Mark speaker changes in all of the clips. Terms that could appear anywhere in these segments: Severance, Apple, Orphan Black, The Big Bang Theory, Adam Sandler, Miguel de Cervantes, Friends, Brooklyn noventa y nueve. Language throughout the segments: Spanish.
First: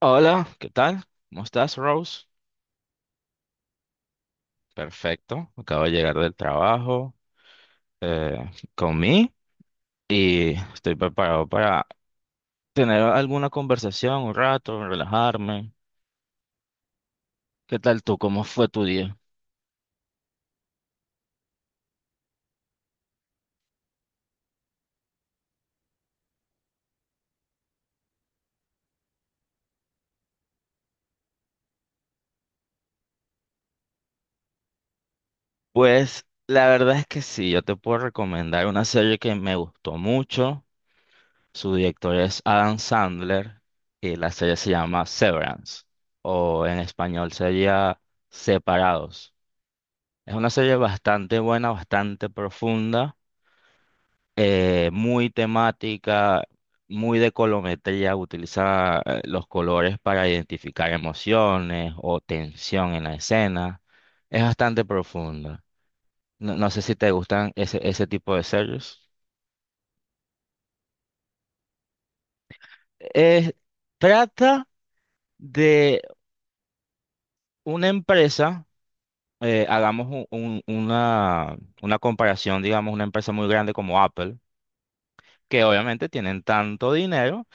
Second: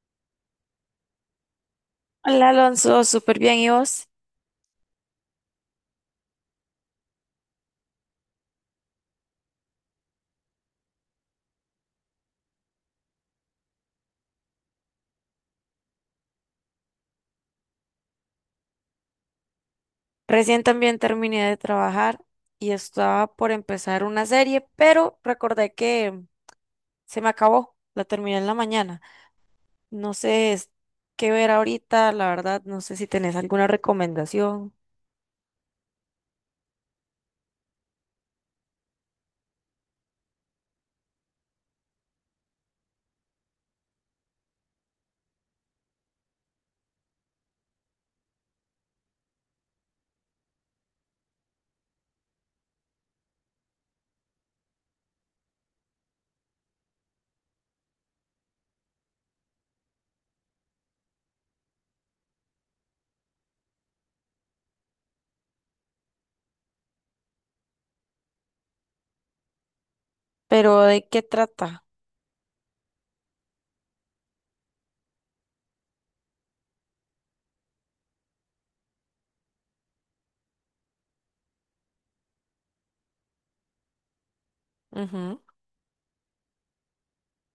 Speaker 1: Hola, ¿qué tal? ¿Cómo estás, Rose?
Speaker 2: Hola Alonso, súper bien. ¿Y vos?
Speaker 1: Perfecto, acabo de llegar del trabajo, comí y estoy preparado para tener alguna conversación, un rato, relajarme. ¿Qué tal tú? ¿Cómo fue tu día?
Speaker 2: Recién también terminé de trabajar y estaba por empezar una serie, pero recordé que se me acabó. La terminé en la mañana. No sé qué ver ahorita, la verdad, no sé si tenés alguna recomendación,
Speaker 1: Pues la verdad es que sí, yo te puedo recomendar una serie que me gustó mucho. Su director es Adam Sandler y la serie se llama Severance o en español sería Separados. Es una serie bastante buena, bastante profunda, muy temática, muy de colometría, utiliza los colores para identificar emociones o tensión en la escena. Es bastante profunda. No, no sé si te gustan ese tipo de series.
Speaker 2: pero ¿de qué trata?
Speaker 1: Es Trata de una empresa, hagamos una comparación, digamos, una empresa muy grande como Apple,
Speaker 2: Ujú.
Speaker 1: que obviamente tienen tanto dinero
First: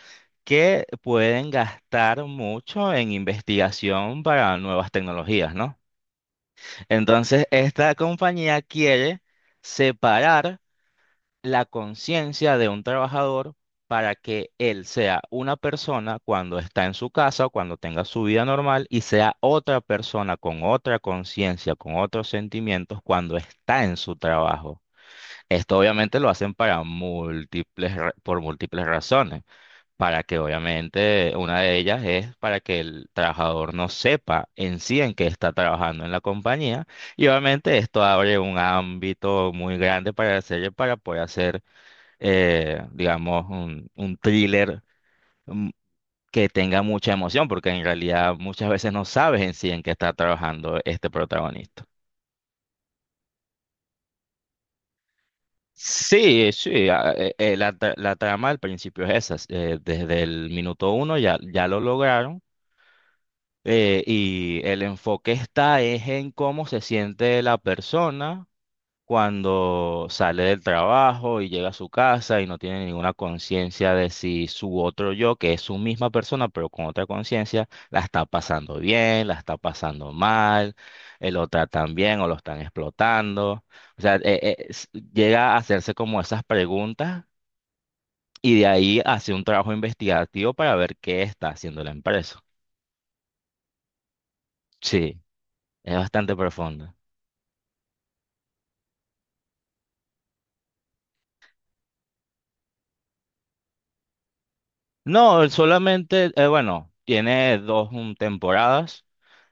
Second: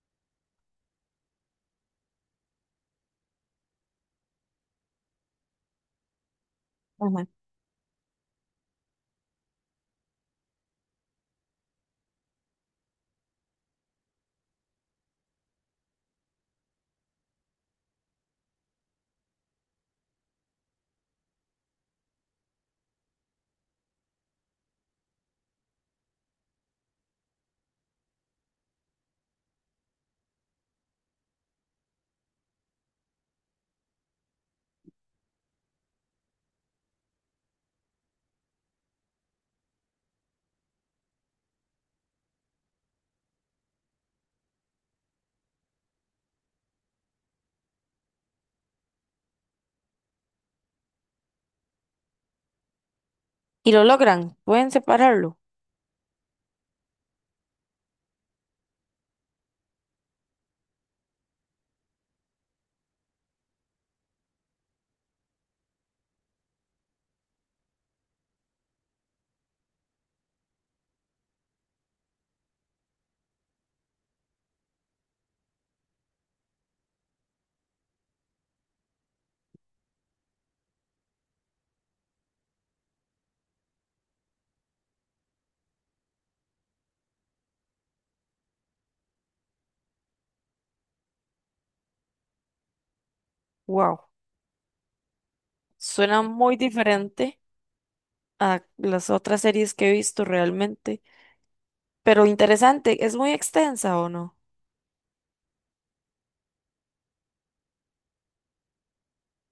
Speaker 1: que pueden gastar mucho en investigación para nuevas tecnologías, ¿no?
Speaker 2: Ajá.
Speaker 1: Entonces, esta compañía quiere separar la conciencia de un trabajador para que él sea una persona cuando está en su casa o cuando tenga su vida normal y sea otra persona con otra conciencia, con otros sentimientos cuando está en su trabajo. Esto obviamente lo hacen para por múltiples razones para que obviamente una de ellas es para que el trabajador no sepa en sí en qué está trabajando en la compañía y obviamente esto abre un ámbito muy grande para la serie para poder hacer, digamos, un thriller mm, que tenga mucha emoción porque en realidad muchas veces no sabes en sí en qué está trabajando este protagonista.
Speaker 2: Y lo logran, pueden separarlo.
Speaker 1: Sí, sí, la trama al principio es esa. Desde el minuto uno ya lo lograron. Y el enfoque está es en cómo se siente la persona cuando sale del trabajo y llega a su casa y no tiene ninguna conciencia de si su otro yo, que es su misma persona, pero con otra conciencia, la está pasando bien, la está pasando mal, lo tratan bien o lo están explotando. O sea, llega a hacerse como esas preguntas y de ahí hace un trabajo investigativo para ver qué está haciendo la empresa.
Speaker 2: Wow,
Speaker 1: Sí, es
Speaker 2: suena
Speaker 1: bastante
Speaker 2: muy
Speaker 1: profundo.
Speaker 2: diferente a las otras series que he visto realmente, pero interesante. ¿Es muy extensa o no?
Speaker 1: No, él solamente, bueno, tiene dos temporadas.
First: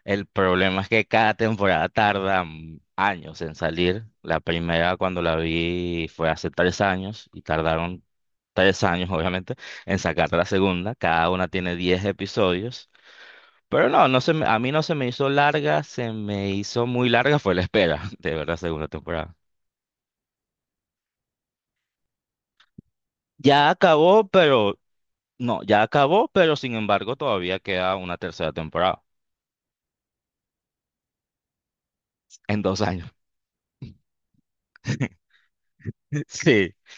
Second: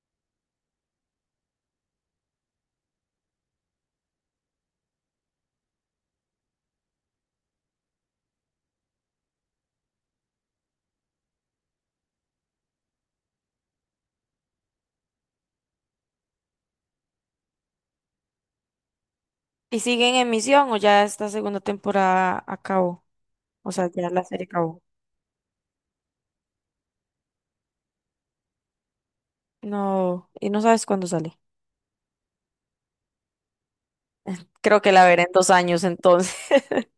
Speaker 1: El problema es que cada temporada tarda años en salir. La primera cuando la vi fue hace 3 años y tardaron 3 años, obviamente, en sacar la segunda. Cada una tiene diez episodios. Pero no, a mí no se me hizo larga, se me hizo muy larga, fue la espera de ver la segunda temporada.
Speaker 2: ¿Y sigue en emisión o ya esta segunda temporada acabó?
Speaker 1: Ya
Speaker 2: O sea, ya la
Speaker 1: acabó,
Speaker 2: serie
Speaker 1: pero
Speaker 2: acabó.
Speaker 1: no, ya acabó, pero sin embargo todavía queda una tercera temporada
Speaker 2: No, y no sabes cuándo sale.
Speaker 1: en 2 años.
Speaker 2: Creo que la veré en dos años entonces.
Speaker 1: Sí,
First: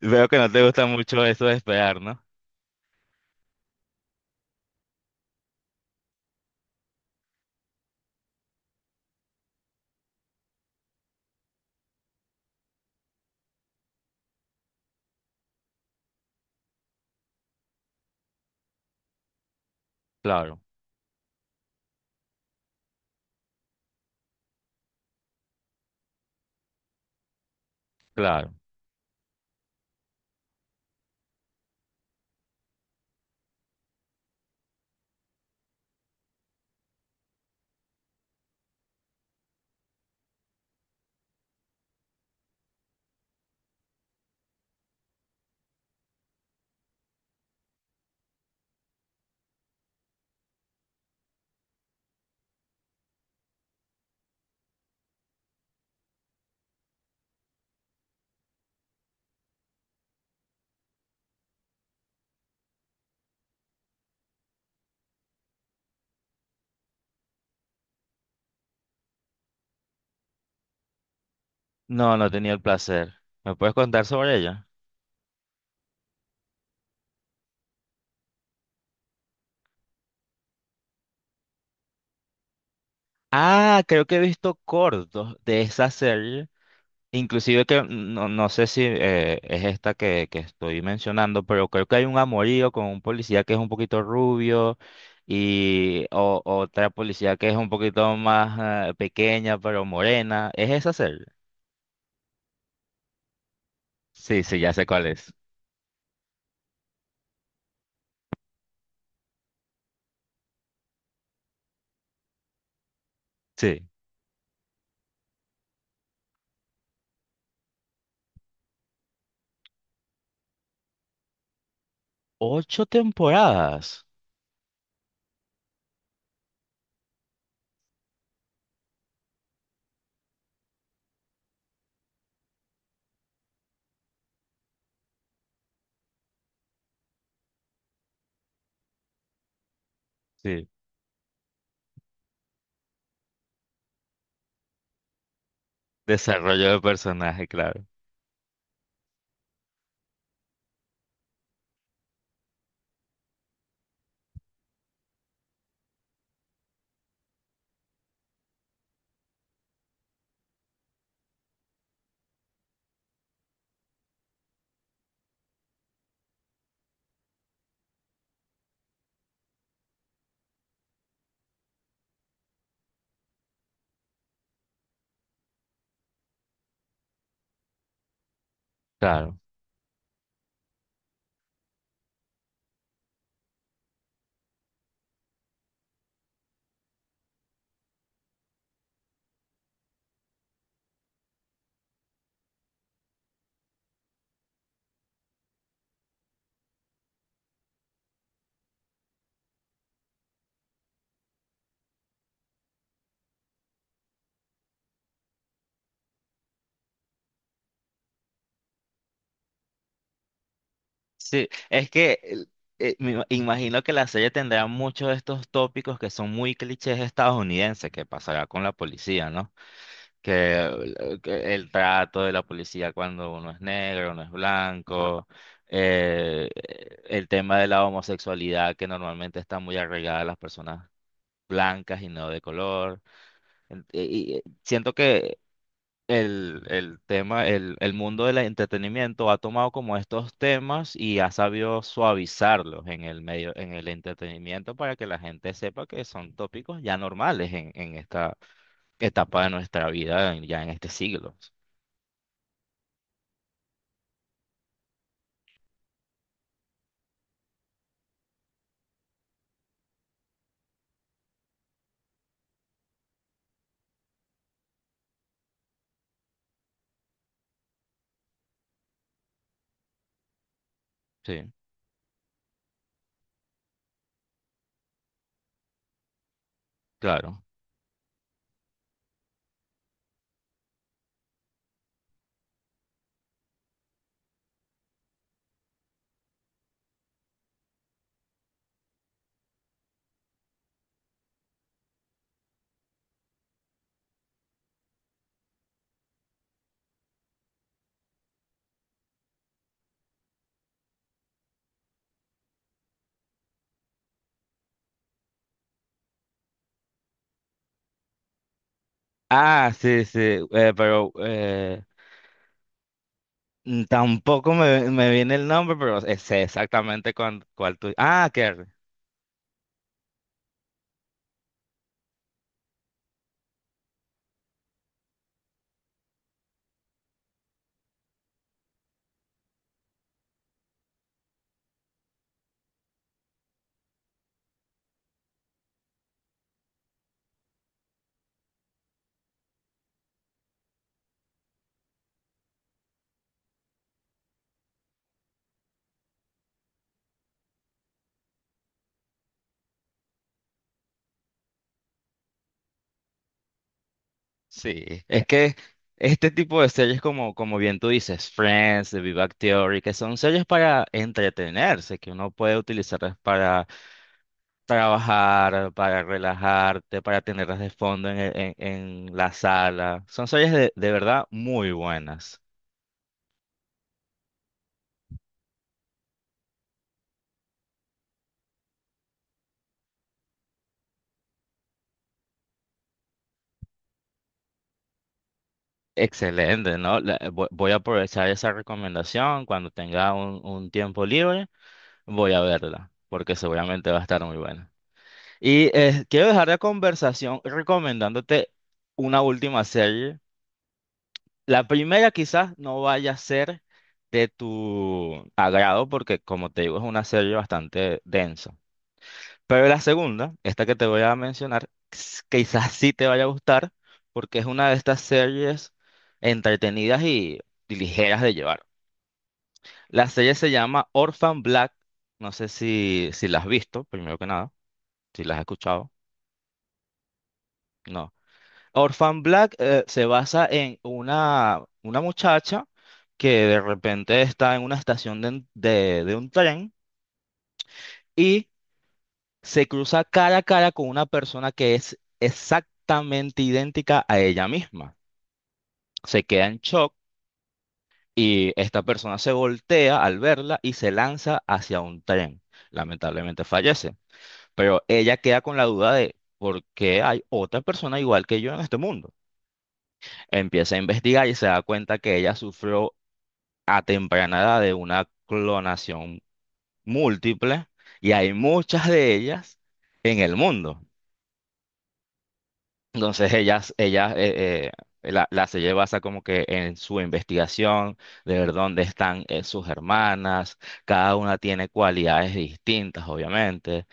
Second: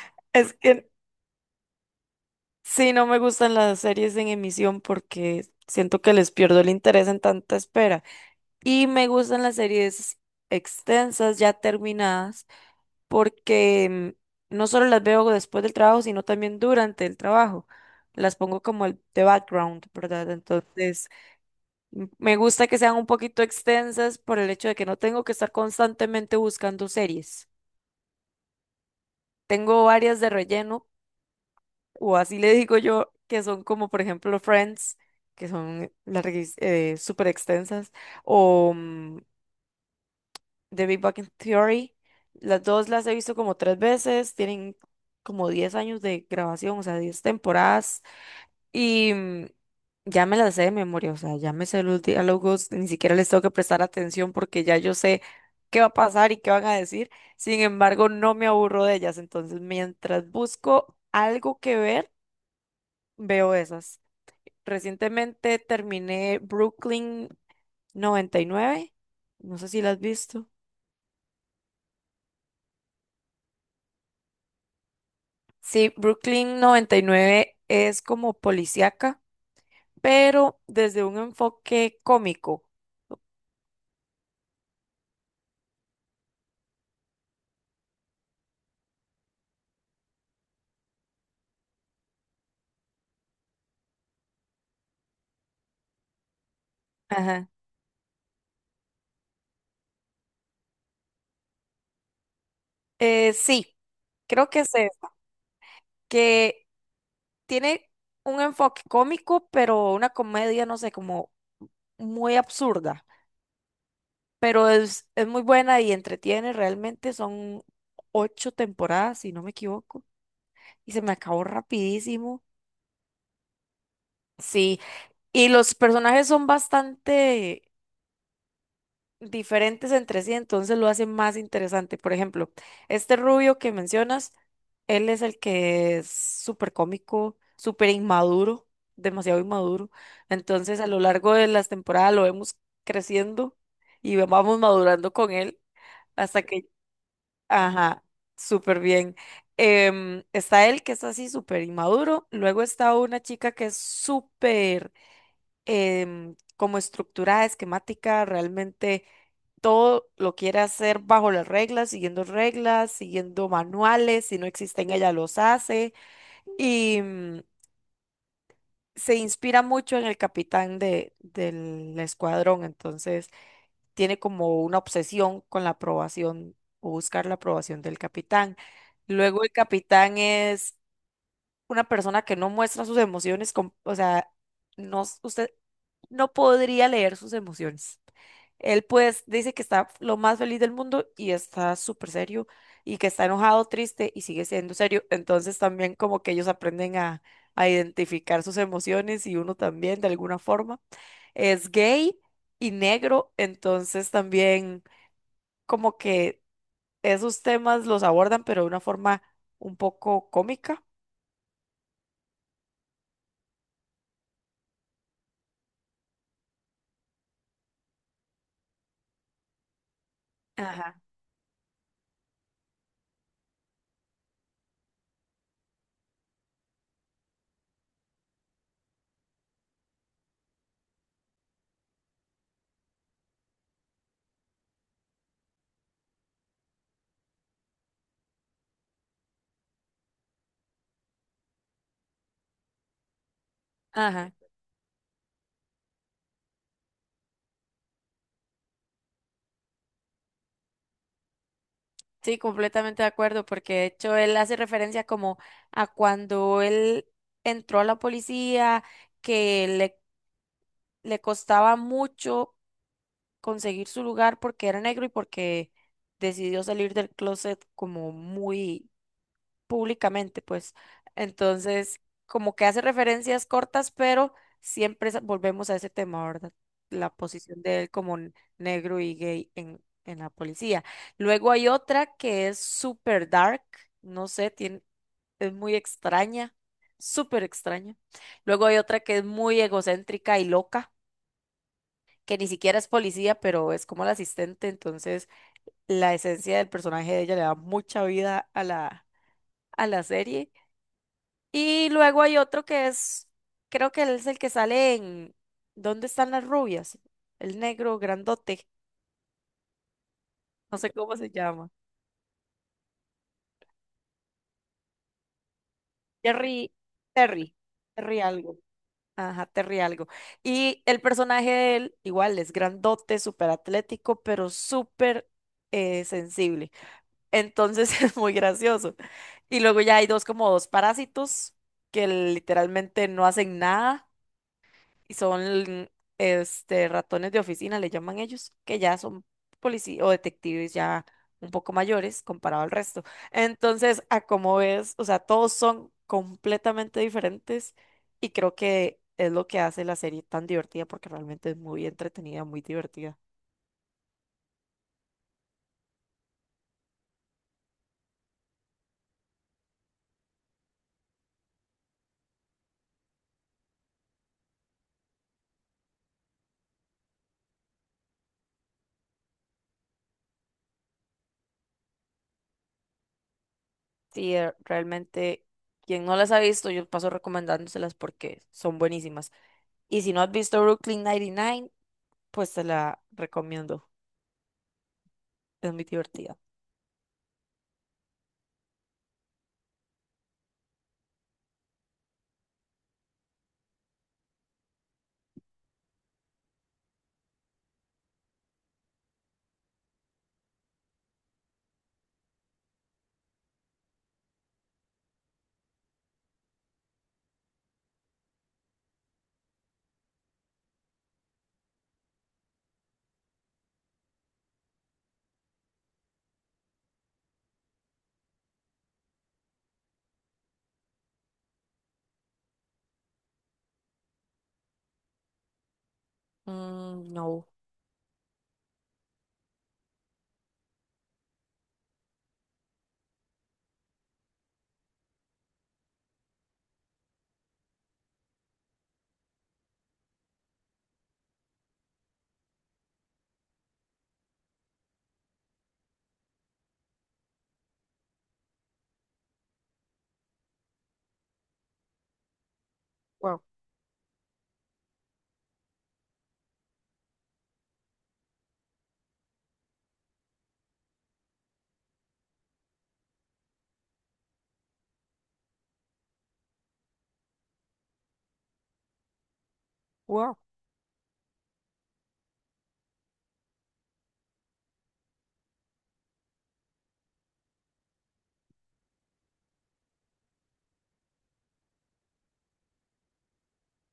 Speaker 1: veo que no
Speaker 2: Es
Speaker 1: te gusta
Speaker 2: que
Speaker 1: mucho eso de esperar, ¿no?
Speaker 2: sí, no me gustan las series en emisión porque siento que les pierdo el interés en tanta espera. Y me gustan las series extensas, ya terminadas, porque no solo las veo después del trabajo, sino también durante el trabajo. Las pongo como el de background, ¿verdad?
Speaker 1: Claro,
Speaker 2: Entonces Me gusta que sean un poquito extensas por el hecho de que no tengo que estar constantemente buscando series.
Speaker 1: claro.
Speaker 2: Tengo varias de relleno, o así le digo yo, que son como por ejemplo Friends, que son larguis, súper extensas, o The Big Bang Theory. Las dos las he visto como tres veces, tienen como 10 años de grabación, o sea, 10 temporadas. Y ya me las sé de memoria, o sea, ya me sé los diálogos, ni siquiera les tengo que prestar atención porque ya yo sé qué va a pasar y qué van a decir. Sin embargo, no me aburro de ellas, entonces mientras busco algo que ver, veo esas. Recientemente terminé Brooklyn noventa y nueve. No sé si la has visto.
Speaker 1: No, no he tenido el placer. ¿Me puedes contar sobre ella?
Speaker 2: Sí, Brooklyn noventa y nueve es como policíaca, pero desde un enfoque cómico.
Speaker 1: Ah, creo que he visto cortos de esa serie. Inclusive que no, no sé si es esta que estoy mencionando, pero creo que hay un amorío con un policía que es un poquito rubio y otra policía que
Speaker 2: Ajá.
Speaker 1: es un poquito más pequeña, pero morena. ¿Es esa serie?
Speaker 2: Sí,
Speaker 1: Sí,
Speaker 2: creo
Speaker 1: sí,
Speaker 2: que
Speaker 1: ya sé
Speaker 2: se
Speaker 1: cuál es.
Speaker 2: que tiene un enfoque cómico, pero una comedia, no sé, como muy absurda,
Speaker 1: Sí.
Speaker 2: pero es muy buena y entretiene, realmente son ocho temporadas, si no me equivoco, y se me acabó rapidísimo.
Speaker 1: Ocho temporadas.
Speaker 2: Sí, y los personajes son bastante diferentes entre sí, entonces lo hace más interesante. Por ejemplo, este rubio que mencionas, él es el que es súper cómico, súper inmaduro, demasiado inmaduro.
Speaker 1: Sí.
Speaker 2: Entonces, a lo largo de las temporadas lo vemos creciendo y vamos madurando con él hasta que,
Speaker 1: Desarrollo de personaje, claro.
Speaker 2: ajá, súper bien. Está él que es así súper inmaduro, luego está una chica que es súper como estructurada, esquemática, realmente todo lo quiere hacer bajo las reglas, siguiendo manuales, si no existen ella los hace y se inspira mucho en el capitán del escuadrón, entonces tiene como una obsesión con la aprobación o buscar la aprobación del capitán.
Speaker 1: Claro.
Speaker 2: Luego el capitán es una persona que no muestra sus emociones, o sea, no, usted no podría leer sus emociones. Él pues dice que está lo más feliz del mundo y está súper serio y que está enojado, triste y sigue siendo serio. Entonces también como que ellos aprenden a identificar sus emociones y uno también de alguna forma. Es gay y negro, entonces también como que esos temas los abordan pero de una forma un poco cómica.
Speaker 1: Sí, es que imagino que la serie tendrá muchos de estos tópicos que son muy clichés estadounidenses, que pasará con la policía, ¿no? Que,
Speaker 2: Ajá.
Speaker 1: que el trato de la policía cuando uno es negro, uno es blanco, eh, el tema de la homosexualidad que normalmente está muy arraigada a las personas blancas y no de color. Siento que el tema, el mundo del entretenimiento ha tomado como estos temas y ha sabido suavizarlos en el medio, en el
Speaker 2: Ajá.
Speaker 1: entretenimiento para que la gente sepa que son tópicos ya normales en, esta etapa de nuestra vida, ya en este siglo.
Speaker 2: Sí, completamente de acuerdo, porque de hecho él hace referencia como a cuando él entró a la policía, que le costaba mucho conseguir su lugar porque era negro y porque decidió salir del closet como muy públicamente, pues.
Speaker 1: Sí,
Speaker 2: Entonces, como que hace referencias cortas, pero siempre volvemos a ese tema, ¿verdad? La
Speaker 1: claro.
Speaker 2: posición de él como negro y gay en la policía. Luego hay otra que es super dark, no sé, tiene, es muy extraña, súper extraña. Luego hay otra que es muy egocéntrica y loca, que ni siquiera es policía, pero es como la asistente, entonces la esencia del personaje de ella le da mucha vida a la serie. Y luego hay otro que es, creo que él es el que sale en ¿Dónde están las rubias? El negro grandote,
Speaker 1: Ah, sí, sí,
Speaker 2: no sé
Speaker 1: pero
Speaker 2: cómo se llama.
Speaker 1: tampoco me viene el nombre, pero sé
Speaker 2: Terry,
Speaker 1: exactamente
Speaker 2: Terry,
Speaker 1: cuál, tú.
Speaker 2: Terry
Speaker 1: Ah,
Speaker 2: algo.
Speaker 1: que
Speaker 2: Ajá, Terry algo. Y el personaje de él, igual, es grandote, súper atlético, pero súper sensible. Entonces es muy gracioso. Y luego ya hay dos como dos parásitos que literalmente no hacen nada y son ratones de oficina, le llaman ellos, que ya son policías o detectives ya un poco mayores comparado al resto. Entonces, a como ves, o sea, todos son completamente diferentes y creo que es lo que hace la serie tan divertida porque realmente es muy entretenida, muy divertida.
Speaker 1: Sí, es que este tipo de series como bien tú dices, Friends, The Big Bang Theory, que son series para entretenerse, que uno puede utilizarlas para trabajar, para relajarte, para tenerlas de fondo en la sala. Son series de verdad muy buenas.
Speaker 2: Sí, realmente quien no las ha visto, yo paso recomendándoselas porque son buenísimas. Y si no has visto Brooklyn 99, pues te la recomiendo. Es muy divertida.
Speaker 1: Excelente, ¿no? Voy a aprovechar esa recomendación cuando tenga un tiempo libre, voy a verla, porque seguramente va a estar muy buena. Y quiero dejar la conversación recomendándote una última serie. La primera quizás no vaya a ser de tu agrado porque, como te digo, es una serie bastante densa. Pero la segunda, esta que te voy a mencionar, quizás sí te vaya a gustar porque es una de estas series entretenidas y ligeras de llevar. La serie se llama Orphan Black. No sé si la has visto, primero que nada, si la has escuchado.
Speaker 2: Mm, no.
Speaker 1: No. Orphan Black se basa en una muchacha que de repente está en una estación de un tren y se cruza cara a cara con una persona que es exactamente idéntica a ella misma. Se queda en shock y esta persona se voltea al verla y se lanza hacia un tren.
Speaker 2: Wow,
Speaker 1: Lamentablemente fallece, pero ella queda con la duda de por qué hay otra persona igual que yo en este mundo. Empieza a investigar y se da cuenta que ella sufrió a temprana edad de una clonación múltiple y hay muchas de ellas en el
Speaker 2: wow.
Speaker 1: mundo. Entonces ellas la se lleva hasta como que en su investigación de ver dónde están sus hermanas, cada una tiene cualidades distintas, obviamente.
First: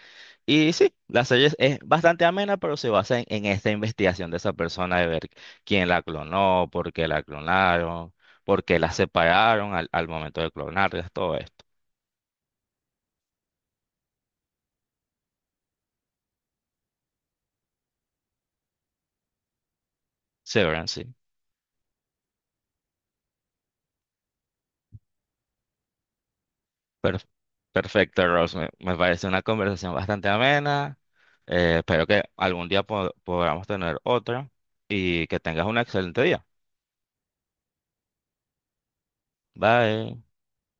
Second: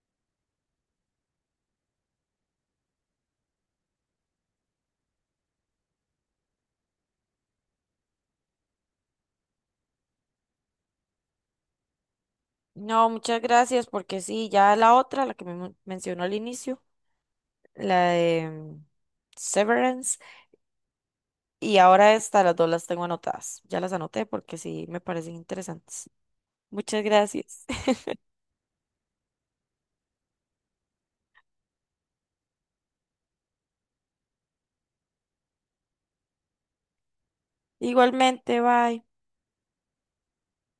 Speaker 1: Y sí, la serie es bastante amena, pero se basa en esta investigación de esa persona de ver quién la clonó, por qué la clonaron, por qué la separaron al momento de clonarlas, todo esto.
Speaker 2: No, muchas gracias, porque sí, ya la otra, la que me mencionó al inicio, la de Severance,
Speaker 1: Severance, sí.
Speaker 2: y ahora esta, las dos las tengo anotadas. Ya las anoté porque sí me parecen interesantes. Muchas
Speaker 1: Per-
Speaker 2: gracias.
Speaker 1: Perfecto, Rose. Me parece una conversación bastante amena. Espero que algún día podamos tener otra y que tengas un excelente día.
Speaker 2: Igualmente, bye.
Speaker 1: Bye.